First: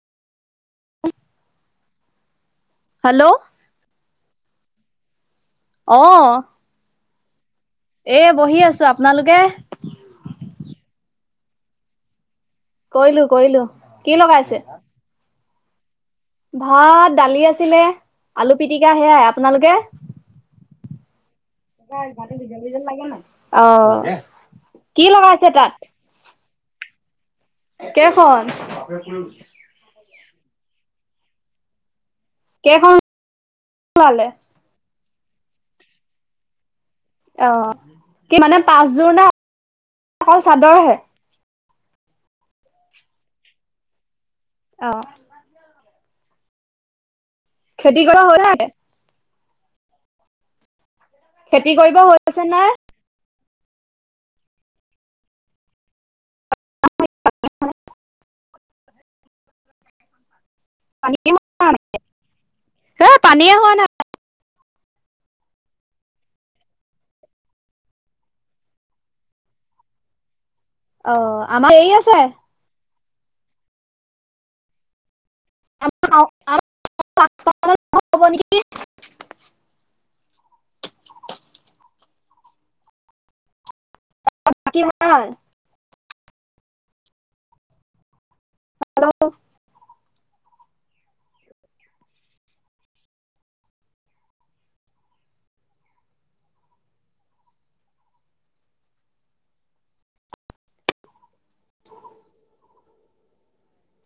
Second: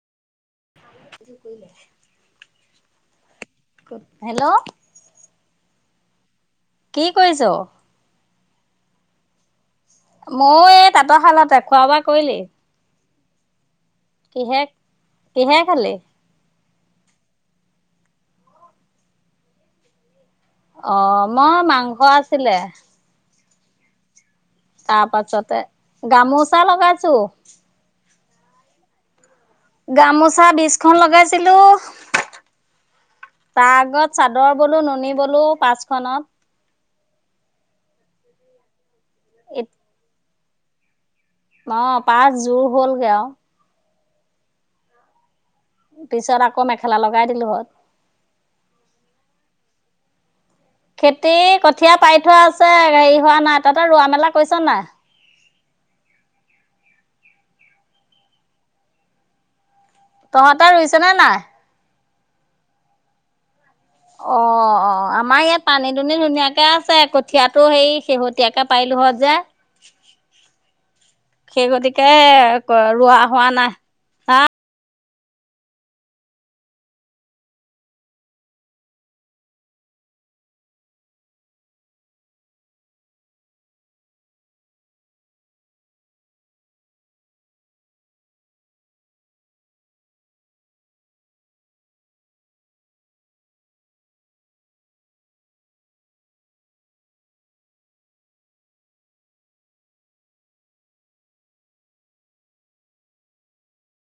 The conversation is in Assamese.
Hello hello! আহ! কি কৰিছ? এ বহি আছো। আপোনালোকে? ময়ো এই তাঁতৰ শালতে। খোৱা-বোৱা কৰিলি? কৰিলো, কৰিলো। কি কিহে লগাইছে? কিহে খালি? ভাত, দালি আছিলে, আলু পিটিকা সেয়াই আপোনালোকে। অ', মই মাংস আছিলে। অ'। তাৰ কি লগাইছে পাছতে, তাত গামোচা লগাইছো। উম। গামোচা বিশখন লগাইছিলোঁ। কেইখন তাৰ আগত ওলালে চাদৰ বলো, নুনী বলো পাঁচখনত। অ' কি মানে পাঁচযোৰ নে? এত। অকল চাদৰহে। অ', পাচঁ যোৰ হ'লগে আৰু। অ'। পিছত আকৌ মেখেলা লগ খেতি কৰা হ'ল নাই? খেতি কঠীয়া কৰিব পাৰি থোৱা হৈছে নাই আছে হেৰি হোৱা নাই। ততৰ ৰোৱা মেলা কৈৰিছ নাই? তহঁতৰ ৰুইছে নে পানীয়ে নাই? হোৱা হে পানীয়ে হোৱা নাই। অ', অ'। অ', আমাৰ ইয়াত পানী দুনি ধুনীয়াকে আছে, কঠিয়াটো সেই শেহতীয়াকে পাৰিলোহত যে। অ সেই আমাৰ হেৰি গতিকে আছে ৰোৱা হোৱা নাই। হা [unintelligible] হব নিকি। আ। কি বনা নাই? হেল্ল'!